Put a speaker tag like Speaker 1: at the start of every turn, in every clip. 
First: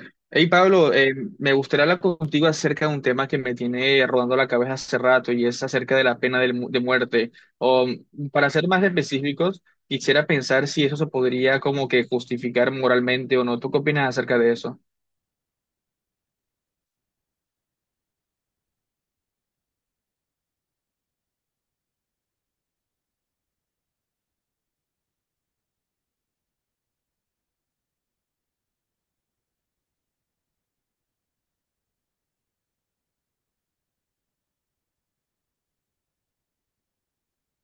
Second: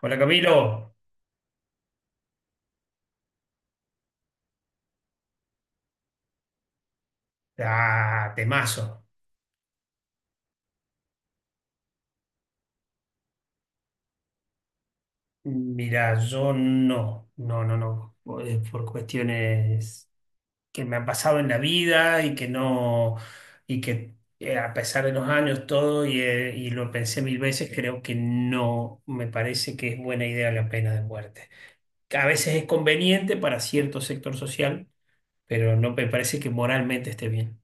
Speaker 1: Hola,
Speaker 2: Hey Pablo,
Speaker 1: Camilo.
Speaker 2: me gustaría hablar contigo acerca de un tema que me tiene rodando la cabeza hace rato y es acerca de la pena de muerte.
Speaker 1: Ah,
Speaker 2: Para ser más
Speaker 1: temazo.
Speaker 2: específicos, quisiera pensar si eso se podría como que justificar moralmente o no. ¿Tú qué opinas acerca de eso?
Speaker 1: Mira, yo no, no, no, no, por cuestiones que me han pasado en la vida y que no, y que a pesar de los años todo y lo pensé mil veces. Creo que no me parece que es buena idea la pena de muerte. Que a veces es conveniente para cierto sector social, pero no me parece que moralmente esté bien.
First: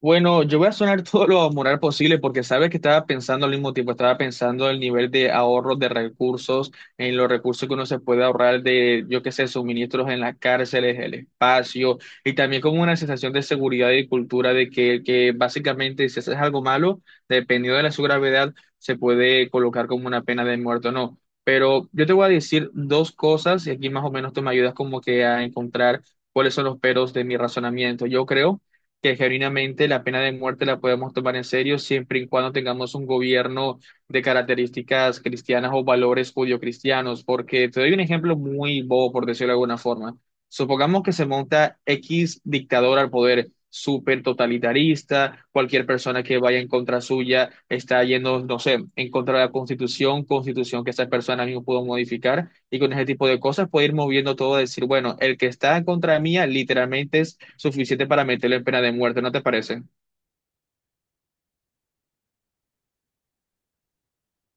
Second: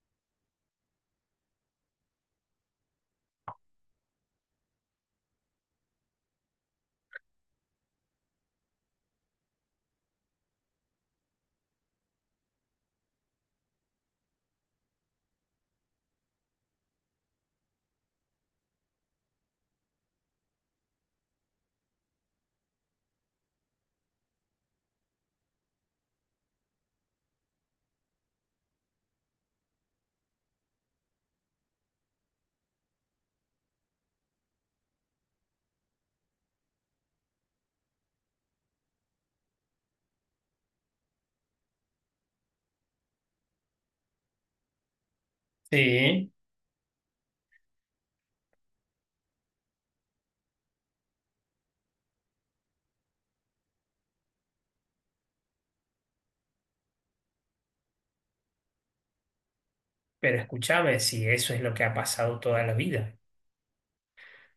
Speaker 2: Bueno, yo voy a sonar todo lo moral posible porque sabes que estaba pensando al mismo tiempo, estaba pensando el nivel de ahorro de recursos, en los recursos que uno se puede ahorrar de, yo qué sé, suministros en las cárceles, el espacio, y también como una sensación de seguridad y cultura de que básicamente si haces algo malo, dependiendo de la su gravedad, se puede colocar como una pena de muerte o no. Pero yo te voy a decir dos cosas y aquí más o menos tú me ayudas como que a encontrar cuáles son los peros de mi razonamiento. Yo creo que genuinamente la pena de muerte la podemos tomar en serio siempre y cuando tengamos un gobierno de características cristianas o valores judio-cristianos, porque te doy un ejemplo muy bobo, por decirlo de alguna forma. Supongamos que se monta X dictador al poder, súper totalitarista, cualquier persona
Speaker 1: Sí.
Speaker 2: que vaya en contra suya está yendo, no sé, en contra de la constitución, constitución que esa persona mismo pudo modificar, y con ese tipo de cosas puede ir moviendo todo, a decir, bueno, el que está en contra mía literalmente es suficiente para meterle en pena de muerte, ¿no te parece?
Speaker 1: Pero escúchame, si eso es lo que ha pasado toda la vida.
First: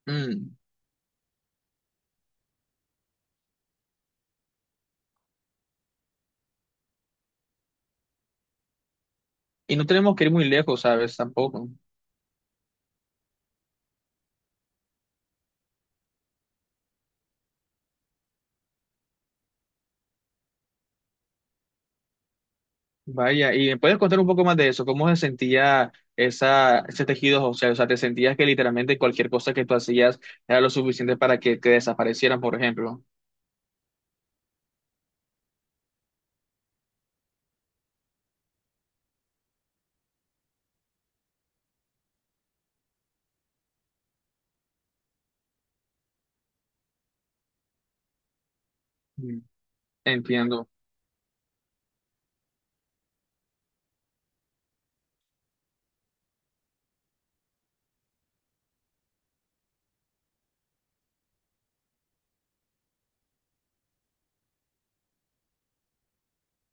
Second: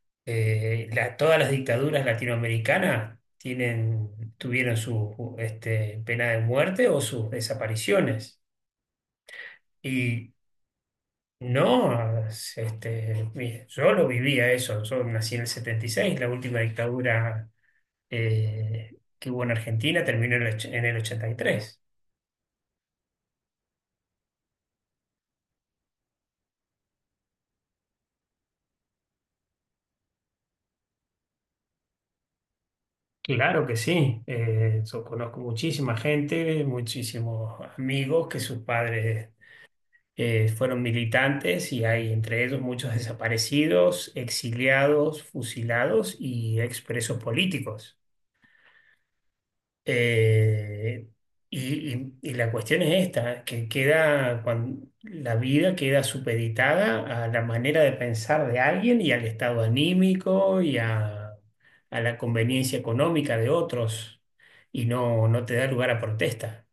Speaker 2: Mm.
Speaker 1: Todas las dictaduras latinoamericanas tuvieron su pena de muerte o sus desapariciones.
Speaker 2: Y no tenemos que ir
Speaker 1: Y
Speaker 2: muy lejos, ¿sabes? Tampoco.
Speaker 1: no, yo lo vivía eso. Yo nací en el 76. La última dictadura que hubo en Argentina terminó en el 83.
Speaker 2: Vaya, y me puedes contar un poco más de eso, cómo se sentía esa, ese tejido óseo, o sea, te sentías que literalmente cualquier cosa que tú hacías era lo suficiente para que te desaparecieran, por ejemplo.
Speaker 1: Claro que sí. Yo conozco muchísima gente, muchísimos amigos que sus padres fueron militantes, y hay entre ellos muchos desaparecidos, exiliados, fusilados y expresos políticos.
Speaker 2: Mm. Entiendo.
Speaker 1: Eh, y la cuestión es esta, que queda la vida queda supeditada a la manera de pensar de alguien y al estado anímico y a la conveniencia económica de otros. Y no, no te da lugar a protesta.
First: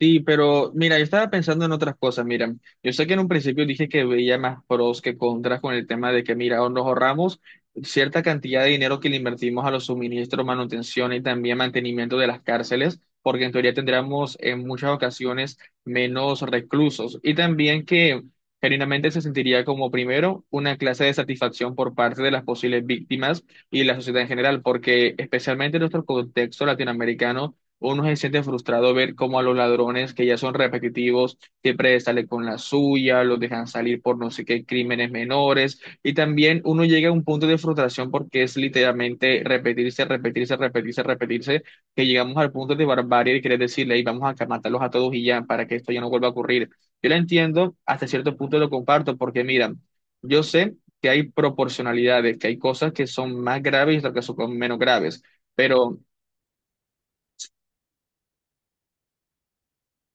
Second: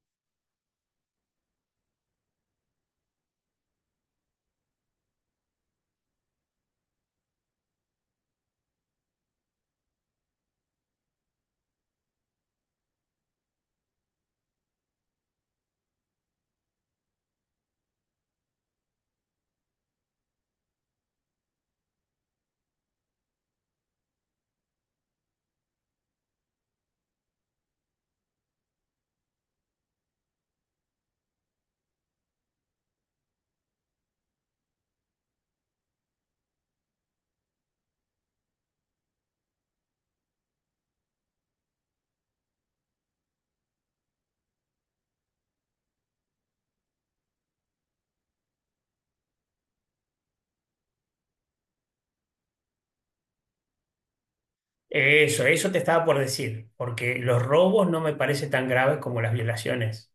Speaker 2: Sí, pero mira, yo estaba pensando en otras cosas. Mira, yo sé que en un principio dije que veía más pros que contras con el tema de que, mira, nos ahorramos cierta cantidad de dinero que le invertimos a los suministros, manutención y también mantenimiento de las cárceles, porque en teoría tendríamos en muchas ocasiones menos reclusos. Y también que genuinamente se sentiría como, primero, una clase de satisfacción por parte de las posibles víctimas y la sociedad en general, porque especialmente en nuestro contexto latinoamericano. Uno se siente frustrado ver cómo a los ladrones que ya son repetitivos siempre sale con la suya, los dejan salir por no sé qué crímenes menores. Y también uno llega a un punto de frustración porque es literalmente repetirse, repetirse, repetirse, repetirse, que llegamos al punto de barbarie y querer decirle, "Ey, vamos a matarlos a todos y ya, para que esto ya no vuelva a ocurrir. Yo lo entiendo, hasta cierto punto lo comparto, porque mira, yo sé que hay proporcionalidades, que hay cosas que son más graves y otras que son menos graves.
Speaker 1: Eso te
Speaker 2: Pero
Speaker 1: estaba por decir, porque los robos no me parece tan graves como las violaciones.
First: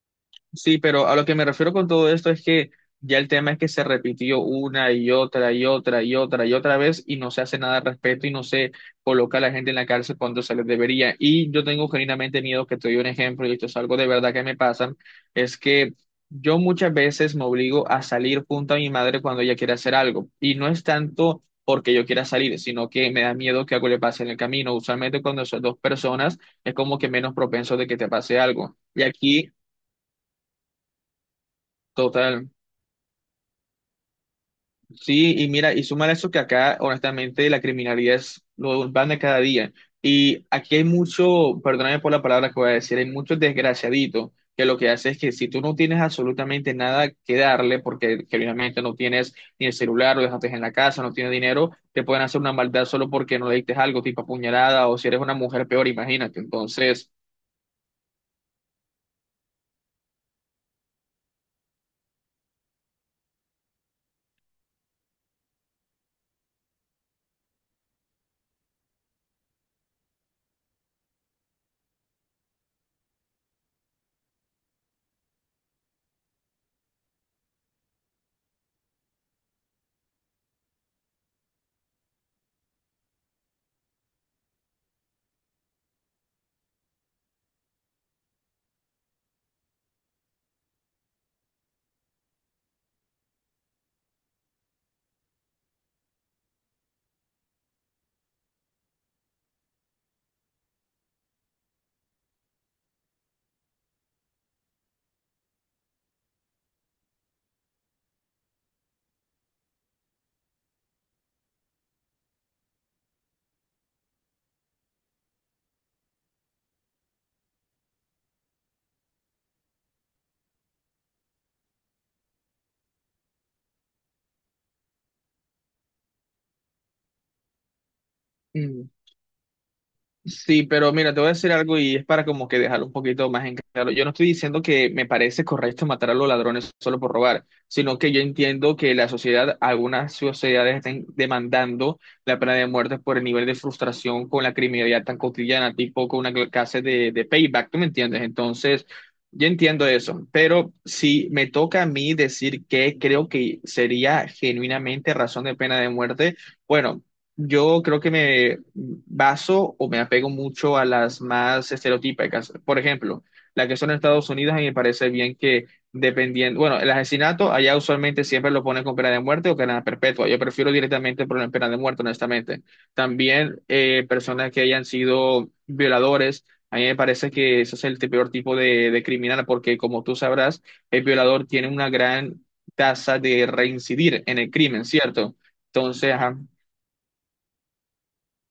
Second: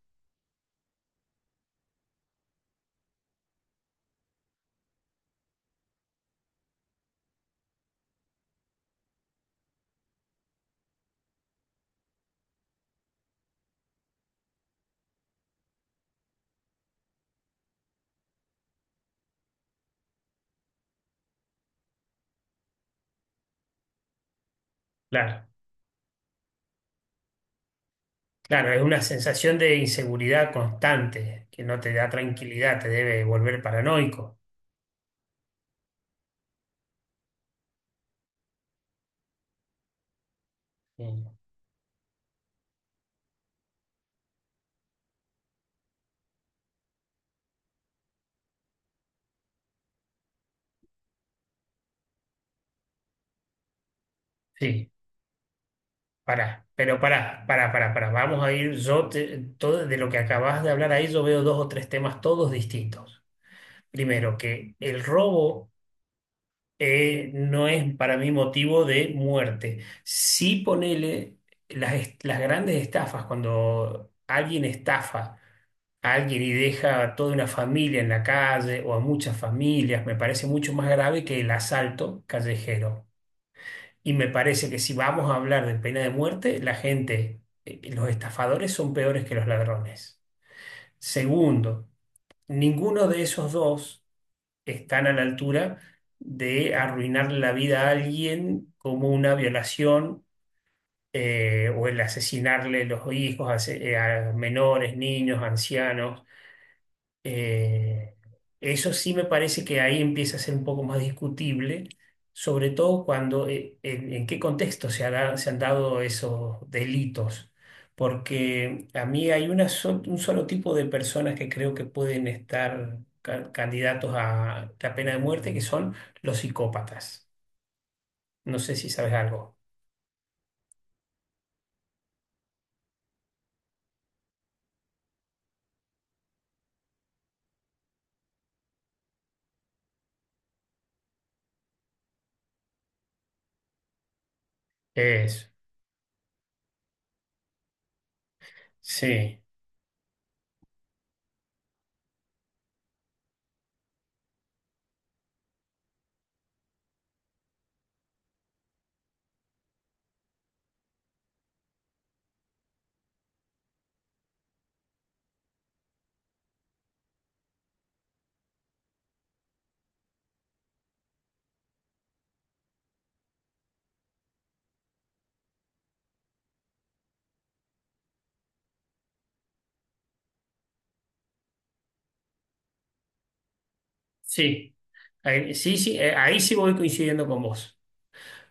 Speaker 2: sí, pero a lo que me refiero con todo esto es que ya el tema es que se repitió una y otra y otra y otra y otra vez y no se hace nada al respecto y no se coloca a la gente en la cárcel cuando se les debería. Y yo tengo genuinamente miedo, que te doy un ejemplo, y esto es algo de verdad que me pasa, es que yo muchas veces me obligo a salir junto a mi madre cuando ella quiere hacer algo. Y no es tanto porque yo quiera salir, sino que me da miedo que algo le pase en el camino. Usualmente
Speaker 1: Claro,
Speaker 2: cuando son dos personas es como que menos propenso de que te pase
Speaker 1: claro,
Speaker 2: algo.
Speaker 1: es una
Speaker 2: Y aquí...
Speaker 1: sensación de inseguridad constante que no te da
Speaker 2: Total.
Speaker 1: tranquilidad, te debe volver paranoico.
Speaker 2: Sí, y mira, y suma eso que acá, honestamente, la criminalidad es lo van de cada día. Y aquí hay
Speaker 1: Mm.
Speaker 2: mucho, perdóname por la palabra que voy a decir, hay muchos desgraciaditos que lo que hace es que si tú no tienes absolutamente nada que darle, porque generalmente no tienes ni el celular, lo dejaste en la casa, no tienes dinero, te pueden hacer una maldad solo porque no le diste algo, tipo apuñalada,
Speaker 1: Sí,
Speaker 2: o si eres una mujer peor, imagínate.
Speaker 1: pará, pero
Speaker 2: Entonces.
Speaker 1: pará, pará, pará, pará. Vamos a ir. Todo de lo que acabas de hablar ahí, yo veo dos o tres temas todos distintos. Primero, que el robo no es para mí motivo de muerte. Sí, ponele las grandes estafas. Cuando alguien estafa a alguien y deja a toda una familia en la calle o a muchas familias, me parece mucho más grave que el asalto callejero. Y me parece que si vamos a hablar de pena de muerte, la gente, los estafadores son peores que los ladrones. Segundo, ninguno de esos dos están a la altura de arruinarle la vida a alguien como una violación, o el asesinarle los hijos, a menores, niños, ancianos. Eh, Eso sí me parece que ahí empieza a ser un poco más discutible, sobre todo cuando, en qué contexto se han dado esos delitos. Porque a mí hay un solo tipo de personas que creo que pueden estar candidatos a la pena de muerte, que son los psicópatas. No sé si sabes algo.
Speaker 2: Sí, pero mira, te voy a decir algo y es para como que dejarlo un poquito más en claro. Yo no estoy diciendo que me parece correcto matar a los ladrones solo por robar, sino que yo entiendo que la sociedad, algunas sociedades están demandando la pena de muerte por el nivel de frustración con la criminalidad tan
Speaker 1: Eso.
Speaker 2: cotidiana, tipo con una clase de payback, ¿tú me entiendes? Entonces,
Speaker 1: Sí,
Speaker 2: yo entiendo eso, pero si me toca a mí decir que creo que sería genuinamente razón de pena de muerte. Bueno, yo creo que me baso o me apego mucho a las más estereotípicas. Por ejemplo, la que son en Estados Unidos, a mí me parece bien que dependiendo, bueno, el asesinato allá usualmente siempre lo ponen con pena de muerte o cadena perpetua. Yo prefiero directamente poner pena de muerte, honestamente. También personas que hayan sido violadores, a mí me parece que ese es el peor tipo de criminal porque como tú sabrás, el violador tiene una gran tasa de reincidir en el
Speaker 1: sí.
Speaker 2: crimen, ¿cierto?
Speaker 1: Sí, sí,
Speaker 2: Entonces, ajá,
Speaker 1: ahí sí voy coincidiendo con vos.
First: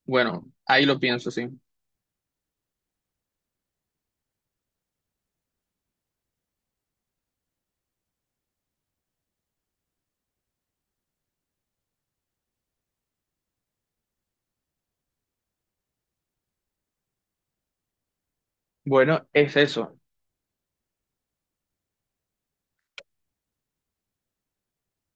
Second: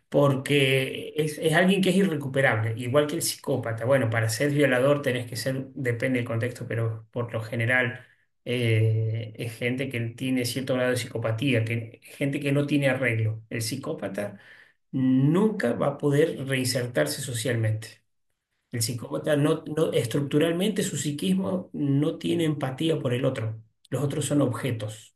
Speaker 2: bueno, ahí lo
Speaker 1: Porque
Speaker 2: pienso, sí.
Speaker 1: es alguien que es irrecuperable, igual que el psicópata. Bueno, para ser violador tenés que ser, depende del contexto, pero por lo general es gente que tiene cierto grado de psicopatía, que, gente que no tiene arreglo. El psicópata nunca va a poder reinsertarse socialmente. El
Speaker 2: Bueno,
Speaker 1: psicópata
Speaker 2: es
Speaker 1: no,
Speaker 2: eso,
Speaker 1: estructuralmente su psiquismo no tiene empatía por el otro. Los otros son objetos.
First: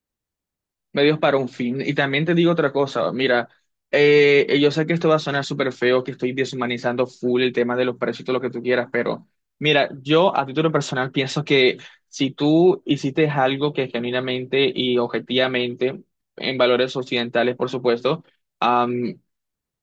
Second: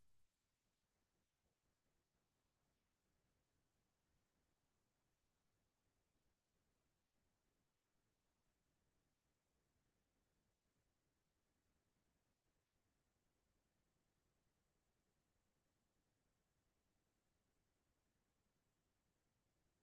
Speaker 2: medios para un fin. Y también te digo otra cosa, mira, yo sé que esto va a sonar súper feo, que estoy deshumanizando full el tema de los precios y todo lo que tú quieras, pero mira, yo a título personal pienso que si tú hiciste algo que genuinamente y objetivamente, en valores occidentales, por supuesto,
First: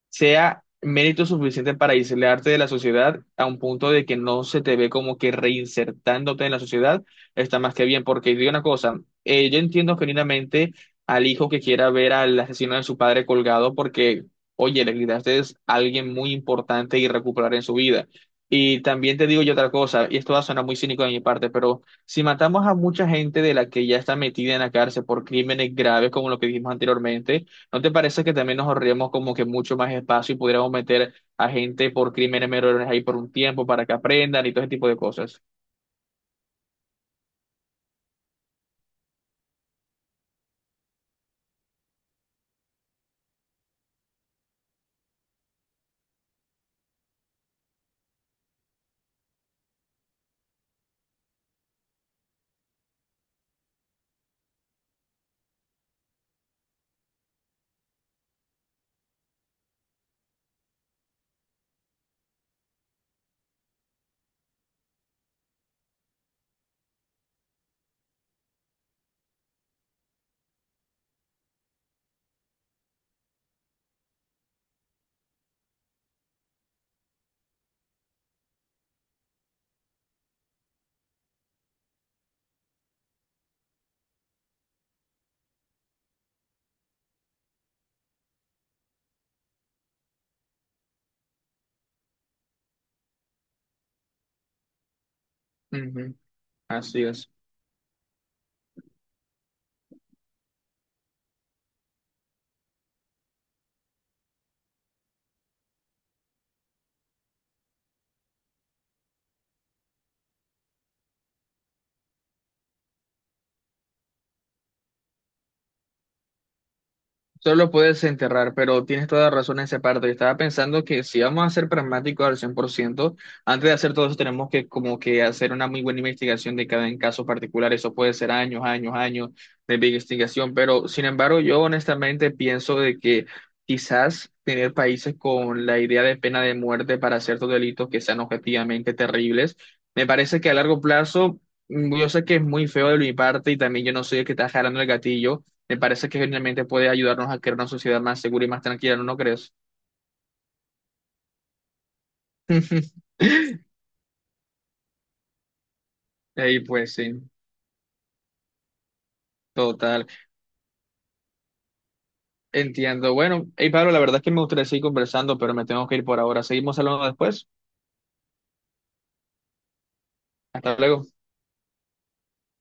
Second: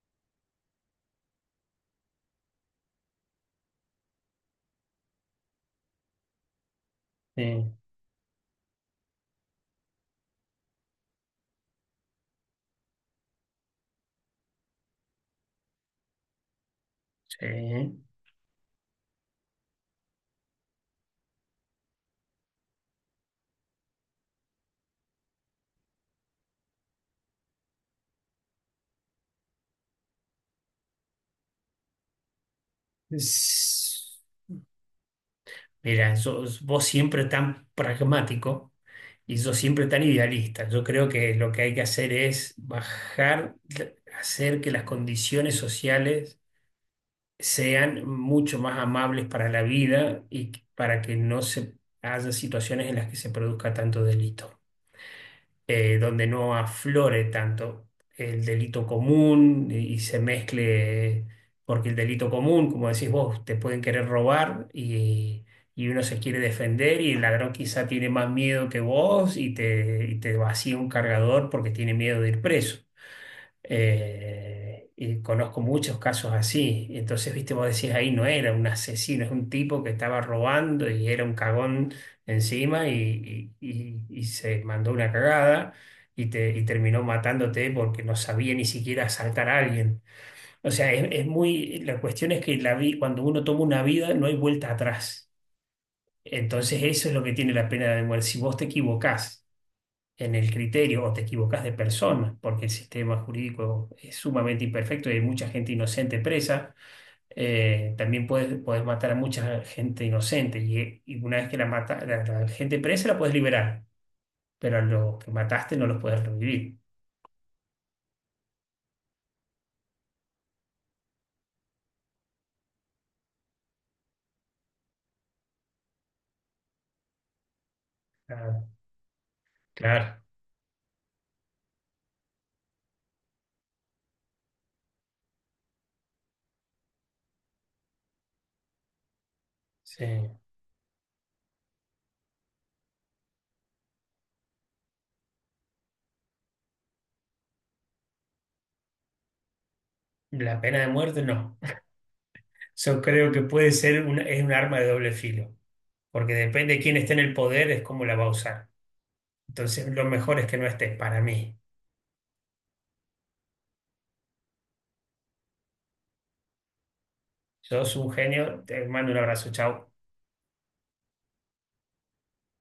Speaker 2: sea mérito suficiente para aislarte de la sociedad a un punto de que no se te ve como que reinsertándote en la sociedad, está más
Speaker 1: Sí.
Speaker 2: que bien, porque digo una cosa, yo entiendo genuinamente al hijo que quiera ver al asesino de su padre colgado porque, oye, le quitaste es alguien muy importante y recuperar en su vida. Y también te digo yo otra cosa, y esto va a sonar muy cínico de mi parte, pero si matamos a mucha gente de la que ya está metida en la cárcel por crímenes graves como lo que dijimos anteriormente, ¿no te parece que también nos ahorraríamos como que mucho más espacio y pudiéramos meter a gente por crímenes menores ahí por un tiempo para que
Speaker 1: Sí.
Speaker 2: aprendan y todo ese tipo de cosas?
Speaker 1: Mira, vos siempre tan pragmático y yo siempre tan idealista. Yo creo que lo que hay que hacer es bajar, hacer que las condiciones sociales sean mucho más amables para la vida y para que no se haya situaciones en las que se produzca tanto delito, donde no aflore tanto el delito común, y se mezcle. Porque el delito común, como decís vos, te pueden querer robar, y uno se quiere defender y el ladrón quizá tiene más miedo que vos y te vacía un cargador porque tiene miedo de ir preso. Y conozco muchos casos así. Entonces, viste, vos decís, ahí no era un asesino, es un tipo que estaba robando y era un cagón encima, y se mandó una cagada y terminó matándote porque no sabía ni siquiera asaltar a alguien. O sea, la cuestión es que cuando uno toma una vida no hay vuelta atrás.
Speaker 2: Ujú.
Speaker 1: Entonces,
Speaker 2: Así
Speaker 1: eso es lo
Speaker 2: es.
Speaker 1: que tiene la pena de muerte. Si vos te equivocás en el criterio o te equivocas de persona, porque el sistema jurídico es sumamente imperfecto y hay mucha gente inocente presa, también puedes matar a mucha gente inocente, y una vez que la gente presa la puedes liberar, pero a los que mataste no los puedes revivir.
Speaker 2: Solo puedes enterrar, pero tienes toda la razón en esa parte. Estaba pensando que si vamos a ser pragmáticos al 100%, antes de hacer todo eso tenemos que como que hacer una muy buena investigación de cada en caso particular. Eso puede ser años,
Speaker 1: Ah,
Speaker 2: años, años de
Speaker 1: claro,
Speaker 2: investigación, pero sin embargo yo honestamente pienso de que quizás tener países con la idea de pena de muerte para ciertos delitos que sean objetivamente terribles,
Speaker 1: sí.
Speaker 2: me parece que a largo plazo, mm, yo sé que es muy feo de mi parte y también yo no soy el que está jalando el gatillo, me parece que genialmente puede ayudarnos a crear una sociedad más segura y más tranquila, ¿no, no crees?
Speaker 1: La pena de muerte, no. Yo creo que puede ser un, es un arma de doble filo, porque
Speaker 2: Y
Speaker 1: depende de
Speaker 2: pues
Speaker 1: quién esté en
Speaker 2: sí,
Speaker 1: el poder es cómo la va a usar. Entonces, lo
Speaker 2: total.
Speaker 1: mejor es que no estés, para mí.
Speaker 2: Entiendo. Bueno, hey Pablo, la verdad es que me gustaría seguir conversando, pero me tengo que ir por ahora. Seguimos hablando después.
Speaker 1: Yo soy un genio. Te mando un abrazo, chao.
Speaker 2: Hasta luego.